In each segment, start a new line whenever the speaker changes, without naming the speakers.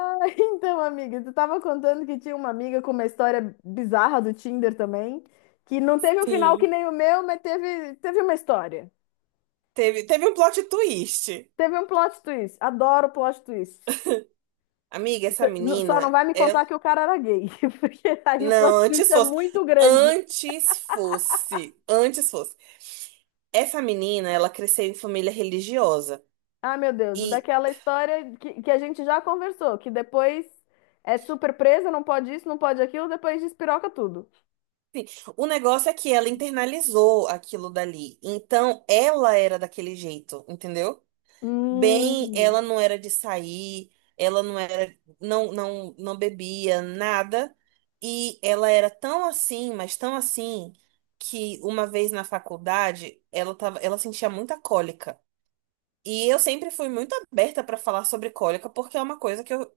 Então, amiga, tu tava contando que tinha uma amiga com uma história bizarra do Tinder também, que não teve um final que
Sim.
nem o meu, mas teve uma história.
Teve um plot twist.
Teve um plot twist. Adoro plot twist.
Amiga, essa
Só não
menina
vai me
é.
contar que o cara era gay, porque aí o plot
Não,
twist
antes
é
fosse.
muito grande.
Antes fosse. Antes fosse. Essa menina, ela cresceu em família religiosa.
Ah, meu Deus,
E
daquela história que a gente já conversou, que depois é super presa, não pode isso, não pode aquilo, depois despiroca tudo.
o negócio é que ela internalizou aquilo dali. Então, ela era daquele jeito, entendeu? Bem,
Hum.
ela não era de sair, ela não era, não bebia nada, e ela era tão assim, mas tão assim, que uma vez na faculdade, ela sentia muita cólica. E eu sempre fui muito aberta para falar sobre cólica, porque é uma coisa que eu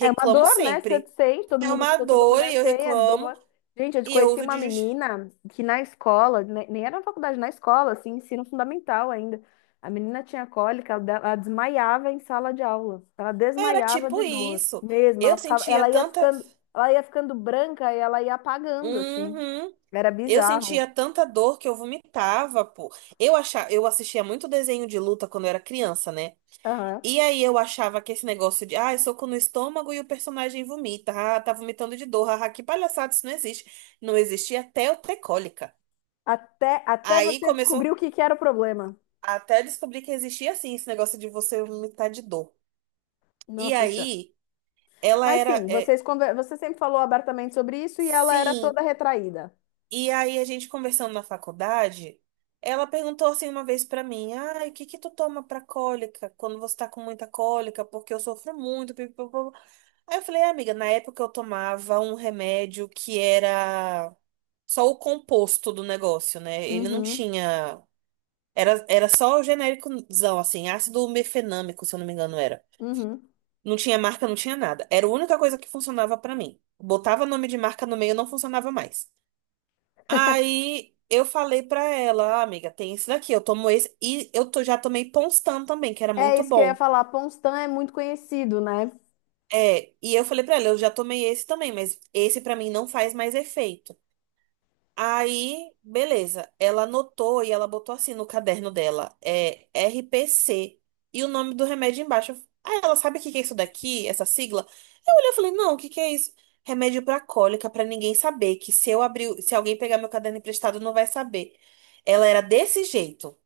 É uma dor, né? Você
sempre.
sente, todo
É
mundo,
uma
toda
dor e
mulher
eu
tem, é
reclamo,
dor. Gente, eu
e eu
conheci
uso
uma
de justi...
menina que na escola, nem era na faculdade, na escola, assim, ensino fundamental ainda. A menina tinha cólica, ela ela desmaiava em sala de aula. Ela
Era
desmaiava
tipo
de dor,
isso.
mesmo.
Eu sentia tanta.
Ela ia ficando branca e ela ia apagando, assim.
Uhum.
Era
Eu
bizarro.
sentia tanta dor que eu vomitava, pô. Eu achava, eu assistia muito desenho de luta quando eu era criança, né?
Aham.
E aí eu achava que esse negócio de, ah, soco no estômago e o personagem vomita, ah, tá vomitando de dor, ah, que palhaçada, isso não existe. Não existia até eu ter cólica.
Até
Aí
você descobrir
começou
o que que era o problema.
até descobrir que existia assim esse negócio de você vomitar de dor. E
Nossa Senhora.
aí ela
Mas
era,
sim,
é,
vocês conver... você sempre falou abertamente sobre isso e ela era
sim.
toda retraída.
E aí a gente conversando na faculdade, ela perguntou assim uma vez pra mim: "Ai, o que que tu toma pra cólica quando você tá com muita cólica? Porque eu sofro muito, pipipopô." Aí eu falei: "Ah, amiga, na época eu tomava um remédio que era só o composto do negócio, né? Ele não
Uhum,
tinha, era só o genéricozão assim, ácido mefenâmico, se eu não me engano era.
uhum.
Não tinha marca, não tinha nada. Era a única coisa que funcionava pra mim. Botava nome de marca no meio, não funcionava mais." Aí eu falei pra ela, "Ah, amiga, tem esse daqui, eu tomo esse. E eu to- já tomei Ponstan também, que era
É
muito
isso que eu ia
bom."
falar. Ponstan é muito conhecido, né?
É, e eu falei pra ela, eu já tomei esse também, mas esse pra mim não faz mais efeito. Aí, beleza. Ela anotou e ela botou assim no caderno dela, é RPC e o nome do remédio embaixo. Aí, ela sabe o que que é isso daqui, essa sigla? Eu olhei e falei: "Não, o que que é isso?" "Remédio pra cólica, pra ninguém saber, que se eu abrir, se alguém pegar meu caderno emprestado, não vai saber." Ela era desse jeito,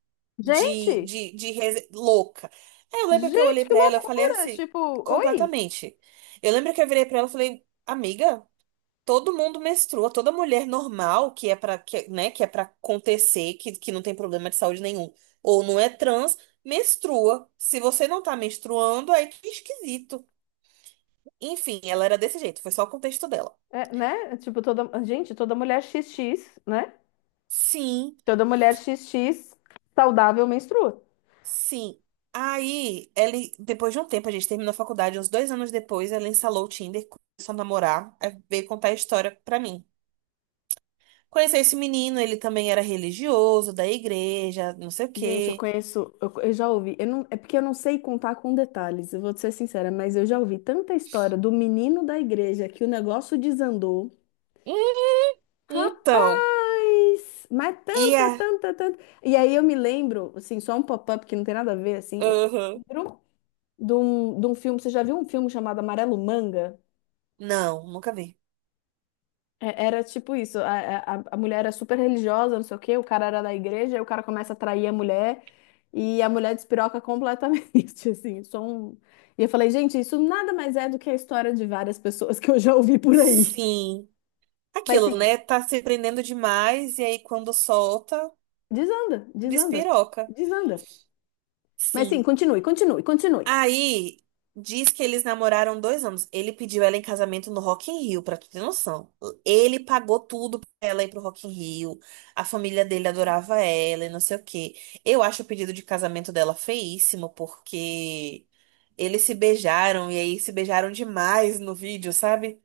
de
Gente,
de rese- louca. Aí eu lembro que eu olhei
gente, que
pra ela, eu falei
loucura!
assim,
Tipo, oi.
completamente. Eu lembro que eu virei pra ela e falei: "Amiga, todo mundo menstrua, toda mulher normal que é para que, né, que é para acontecer, que não tem problema de saúde nenhum, ou não é trans, menstrua. Se você não tá menstruando, aí que esquisito." Enfim, ela era desse jeito, foi só o contexto dela.
É, né? Tipo, toda, gente, toda mulher X X, né?
Sim,
Toda mulher X X saudável menstrua.
sim. Aí, ela, depois de um tempo, a gente terminou a faculdade, uns dois anos depois, ela instalou o Tinder, começou a namorar, aí veio contar a história pra mim. "Conheci esse menino, ele também era religioso, da igreja, não sei o
Gente, eu
quê."
conheço, eu já ouvi, eu não, é porque eu não sei contar com detalhes, eu vou te ser sincera, mas eu já ouvi tanta história do menino da igreja que o negócio desandou.
Hum, então,
Rapaz! Mas
e a.
tanta, tanta, tanta. E aí eu me lembro, assim, só um pop-up que não tem nada a ver, assim. Eu
Aham.
lembro de um filme. Você já viu um filme chamado Amarelo Manga?
Não, nunca vi.
Era tipo isso: a mulher era super religiosa, não sei o quê, o cara era da igreja, aí o cara começa a trair a mulher e a mulher despiroca completamente, assim. Só um... E eu falei, gente, isso nada mais é do que a história de várias pessoas que eu já ouvi por aí.
Sim.
Mas
Aquilo,
sim,
né? Tá se prendendo demais e aí quando solta,
desanda, desanda,
despiroca.
desanda. Mas sim,
Sim.
continue, continue, continue.
Aí diz que eles namoraram 2 anos. Ele pediu ela em casamento no Rock in Rio, pra tu ter noção. Ele pagou tudo pra ela ir pro Rock in Rio. A família dele adorava ela e não sei o quê. Eu acho o pedido de casamento dela feíssimo, porque eles se beijaram e aí se beijaram demais no vídeo, sabe?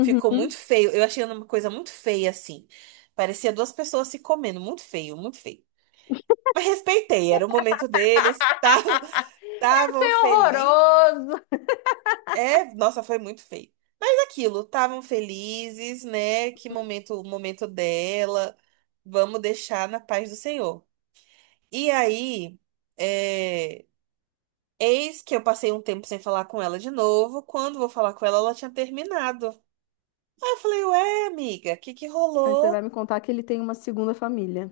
Ficou muito feio. Eu achei uma coisa muito feia, assim. Parecia duas pessoas se comendo. Muito feio, muito feio. Mas respeitei, era o momento deles. Estavam, estavam
É
felizes.
horroroso.
É, nossa, foi muito feio. Mas aquilo, estavam felizes, né? Que momento, o momento dela. Vamos deixar na paz do Senhor. E aí, é, eis que eu passei um tempo sem falar com ela de novo. Quando vou falar com ela, ela tinha terminado. Aí eu falei, ué, amiga, o que que
Aí você vai
rolou?
me contar que ele tem uma segunda família.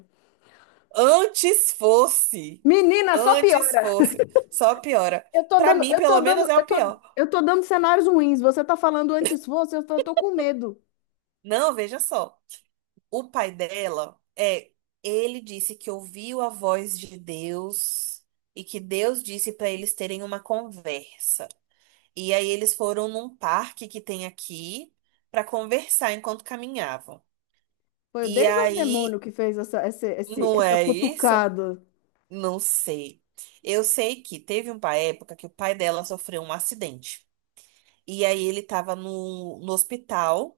Antes fosse.
Menina, só
Antes
piora.
fosse. Só piora. Pra mim, pelo menos, é o pior.
Eu tô dando cenários ruins. Você tá falando antes fosse, eu tô com medo.
Não, veja só. O pai dela é. Ele disse que ouviu a voz de Deus e que Deus disse pra eles terem uma conversa. E aí eles foram num parque que tem aqui pra conversar enquanto caminhavam.
Foi o
E
Deus ou o demônio
aí,
que fez
não
essa
é isso?
cutucada?
Não sei. Eu sei que teve uma época que o pai dela sofreu um acidente. E aí ele tava no hospital.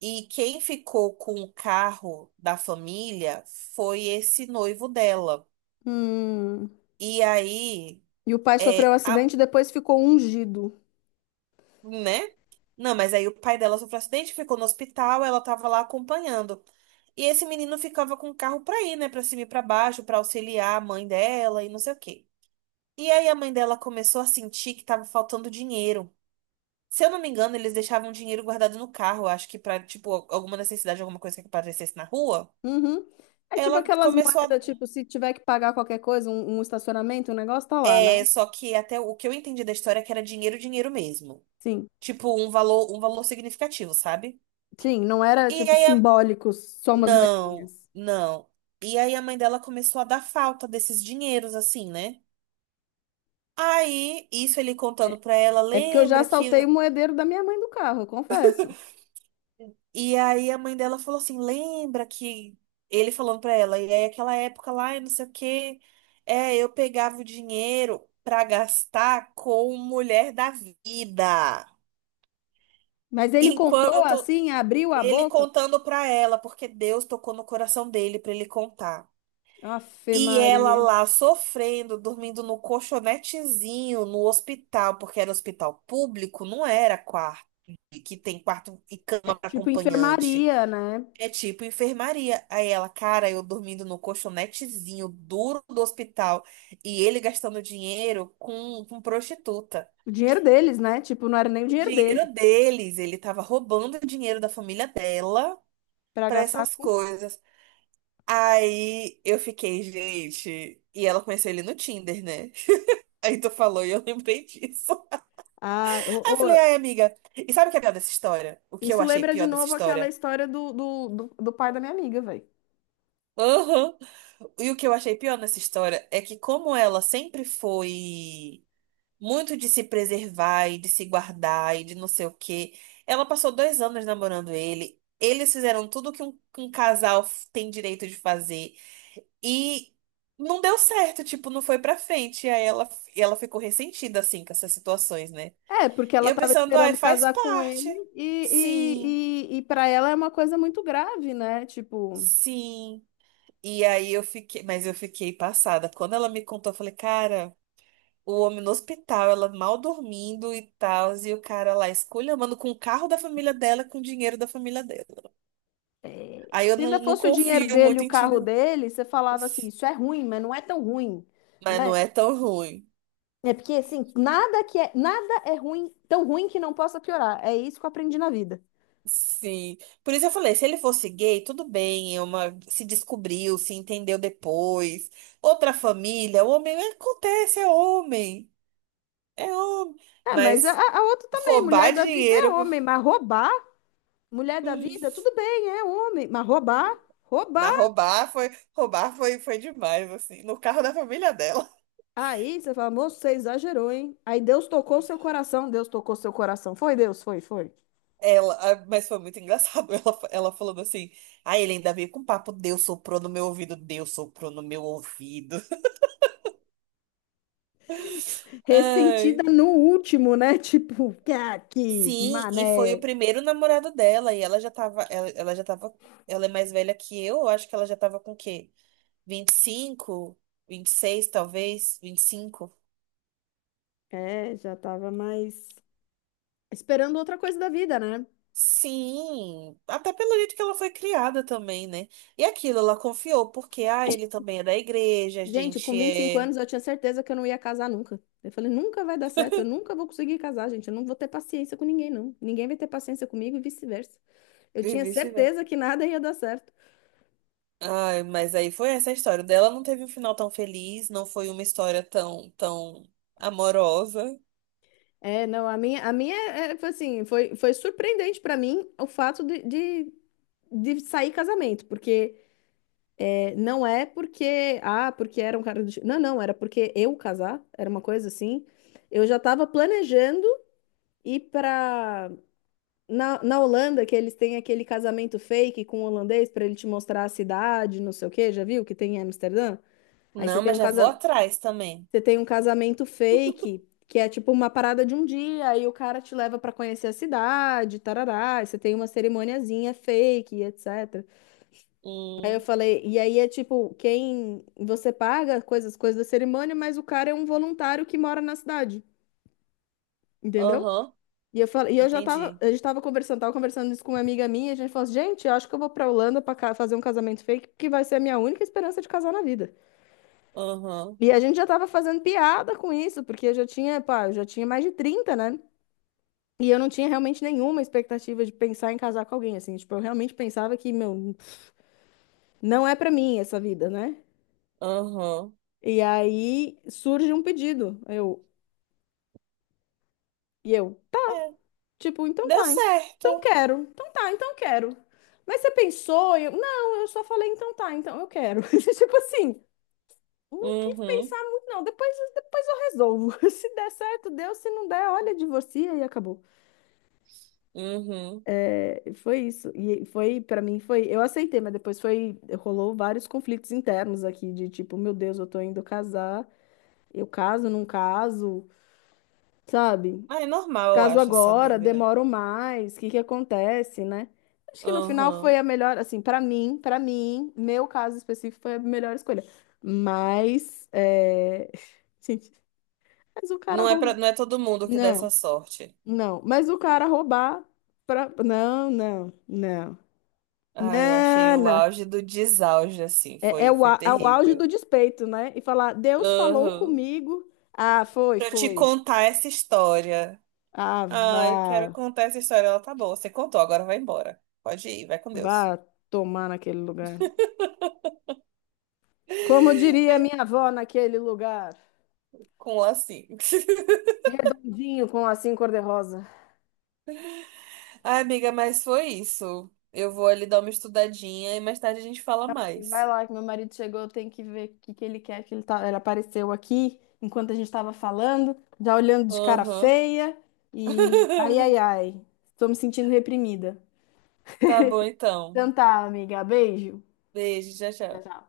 E quem ficou com o carro da família foi esse noivo dela.
Hum.
E aí,
E o pai sofreu um
é, a,
acidente e depois ficou ungido.
né? Não, mas aí o pai dela sofreu acidente, ficou no hospital, ela tava lá acompanhando. E esse menino ficava com o carro pra ir, né? Pra cima e pra baixo, pra auxiliar a mãe dela e não sei o quê. E aí a mãe dela começou a sentir que tava faltando dinheiro. Se eu não me engano, eles deixavam dinheiro guardado no carro, acho que pra, tipo, alguma necessidade, alguma coisa que aparecesse na rua.
Uhum. É tipo
Ela
aquelas
começou
moedas,
a.
tipo, se tiver que pagar qualquer coisa, um estacionamento, o negócio tá lá, né?
É, só que até o que eu entendi da história é que era dinheiro, dinheiro mesmo.
Sim.
Tipo, um valor significativo, sabe?
Sim, não era
E
tipo
aí a...
simbólico, só umas
Não,
moedinhas.
não. E aí a mãe dela começou a dar falta desses dinheiros, assim, né? Aí, isso ele contando
É
pra ela,
é porque eu já
lembra que,
saltei o moedeiro da minha mãe do carro, eu confesso.
e aí a mãe dela falou assim: lembra que ele falando pra ela, e aí aquela época lá, e não sei o quê, é, eu pegava o dinheiro pra gastar com mulher da vida.
Mas ele contou
Enquanto
assim, abriu a
ele
boca.
contando pra ela, porque Deus tocou no coração dele pra ele contar.
Afe
E ela
Maria.
lá sofrendo, dormindo no colchonetezinho no hospital, porque era hospital público, não era quarto, que tem quarto e
É
cama para
tipo
acompanhante.
enfermaria, né?
É tipo enfermaria. Aí ela, cara, eu dormindo no colchonetezinho duro do hospital e ele gastando dinheiro com prostituta.
O dinheiro deles, né? Tipo, não era nem o
O
dinheiro dele
dinheiro deles, ele tava roubando o dinheiro da família dela
para
pra
gastar
essas
com.
coisas. Aí eu fiquei, gente. E ela conheceu ele no Tinder, né? Aí tu falou e eu lembrei disso.
Ah,
Aí
ô,
eu falei,
ô,
ai, amiga, e sabe o que é pior dessa história? O que eu
isso
achei
lembra de
pior dessa
novo aquela
história?
história do pai da minha amiga, velho.
Aham. E o que eu achei pior nessa história é que, como ela sempre foi muito de se preservar e de se guardar e de não sei o quê, ela passou 2 anos namorando ele. Eles fizeram tudo que um casal tem direito de fazer. E não deu certo, tipo, não foi pra frente. E ela ficou ressentida, assim, com essas situações, né?
É, porque
E
ela
eu
tava
pensando, ai,
esperando
faz
casar com
parte.
ele
Sim,
e para ela é uma coisa muito grave, né? Tipo.
sim. E aí eu fiquei, mas eu fiquei passada. Quando ela me contou, eu falei, cara, o homem no hospital, ela mal dormindo e tal, e o cara lá esculhambando com o carro da família dela, com o dinheiro da família dela. Aí eu
Se ainda
não, não
fosse o dinheiro
confio
dele e
muito
o
em
carro
Tinder, não.
dele, você falava assim, isso é ruim, mas não é tão ruim,
Mas não
né?
é tão ruim.
É porque assim, nada é ruim, tão ruim que não possa piorar. É isso que eu aprendi na vida.
Sim. Por isso eu falei, se ele fosse gay, tudo bem, é uma... se descobriu, se entendeu depois. Outra família, o homem acontece, é homem. É homem.
É, mas
Mas
a outra também,
roubar
mulher da vida é
dinheiro.
homem, mas roubar, mulher da vida, tudo bem, é homem, mas roubar,
Mas
roubar.
roubar foi, foi demais, assim, no carro da família dela.
Aí você fala, moço, você exagerou, hein? Aí Deus tocou seu coração, Deus tocou seu coração. Foi Deus, foi, foi.
Ela, ah, mas foi muito engraçado ela falando assim. Aí ele ainda veio com papo, Deus soprou no meu ouvido, Deus soprou no meu ouvido. Ai.
Ressentida no último, né? Tipo, que
Sim, e foi o
mané.
primeiro namorado dela, e ela já tava, ela é mais velha que eu acho que ela já tava com o quê? 25, 26 talvez, 25.
É, já tava mais esperando outra coisa da vida, né?
Sim, até pelo jeito que ela foi criada também, né? E aquilo, ela confiou, porque, ah, ele também é da igreja, a
Gente,
gente
com 25
é.
anos eu tinha certeza que eu não ia casar nunca. Eu falei, nunca vai dar certo, eu nunca vou conseguir casar, gente. Eu não vou ter paciência com ninguém, não. Ninguém vai ter paciência comigo e vice-versa. Eu
E
tinha
vice-versa.
certeza que nada ia dar certo.
Ai, mas aí foi essa a história. O dela não teve um final tão feliz, não foi uma história tão, tão amorosa.
É, não, a minha foi assim, foi, foi surpreendente pra mim o fato de sair casamento, porque é, não é porque, ah, porque era um cara do... Não, não, era porque eu casar, era uma coisa assim. Eu já tava planejando E pra. Na Holanda, que eles têm aquele casamento fake com o holandês para ele te mostrar a cidade, não sei o quê, já viu? Que tem em Amsterdã? Aí você
Não,
tem
mas
um
já vou
casa...
atrás também.
você tem um casamento fake, que é tipo uma parada de um dia, aí o cara te leva para conhecer a cidade, tarará, aí você tem uma cerimoniazinha fake, etc. Aí eu
Hum,
falei, e aí é tipo, quem você paga coisas, coisas da cerimônia, mas o cara é um voluntário que mora na cidade, entendeu?
aham,
E eu falei, e eu já tava,
entendi.
a gente tava conversando isso com uma amiga minha, e a gente falou assim, gente, eu acho que eu vou pra Holanda pra fazer um casamento fake, porque vai ser a minha única esperança de casar na vida.
Aham,
E a gente já tava fazendo piada com isso, porque eu já tinha, pá, eu já tinha mais de 30 né? E eu não tinha realmente nenhuma expectativa de pensar em casar com alguém, assim, tipo, eu realmente pensava que, meu, não é pra mim essa vida, né?
aham.
E aí surge um pedido, eu, e eu.
É,
Tipo, então
deu
tá,
certo.
então quero, então tá, então quero. Mas você pensou? Eu, não, eu só falei, então tá, então eu quero. Tipo assim, não quis
Uhum,
pensar muito, não. Depois eu resolvo. Se der certo, deu. Se não der, olha, divorcia e acabou.
uhum.
É, foi isso. E foi, pra mim, foi. Eu aceitei, mas depois foi. Rolou vários conflitos internos aqui, de tipo, meu Deus, eu tô indo casar, eu caso, não caso, sabe?
Ah, é normal, eu
Caso
acho, essa
agora,
dúvida.
demoro mais, o que que acontece, né? Acho que no final foi
Aham.
a melhor, assim, para mim, meu caso específico foi a melhor escolha. Mas, é... gente, mas o cara
Não é pra,
roubou.
não é todo mundo que dá essa
Não,
sorte.
não, mas o cara roubar pra...
Ai, eu achei o
não.
auge do desauge, assim.
É, é
Foi,
o,
foi
é o auge
terrível.
do despeito, né? E falar, Deus falou
Aham.
comigo. Ah, foi,
Pra te
foi.
contar essa história.
Ah,
Ai, quero
vá,
contar essa história. Ela tá boa. Você contou, agora vai embora. Pode ir, vai com Deus.
vá tomar naquele lugar. Como diria
Né?
minha avó naquele lugar,
Com o lacinho.
redondinho com lacinho cor-de-rosa.
Ai, amiga, mas foi isso. Eu vou ali dar uma estudadinha e mais tarde a gente fala
Vai
mais.
lá, que meu marido chegou, eu tenho que ver o que ele quer, que ele, tá... ele apareceu aqui enquanto a gente estava falando, já olhando de cara
Aham.
feia e ai, ai, ai, estou me sentindo reprimida.
Tá bom, então.
Então tá, amiga, beijo.
Beijo, tchau,
Tchau,
tchau.
tchau.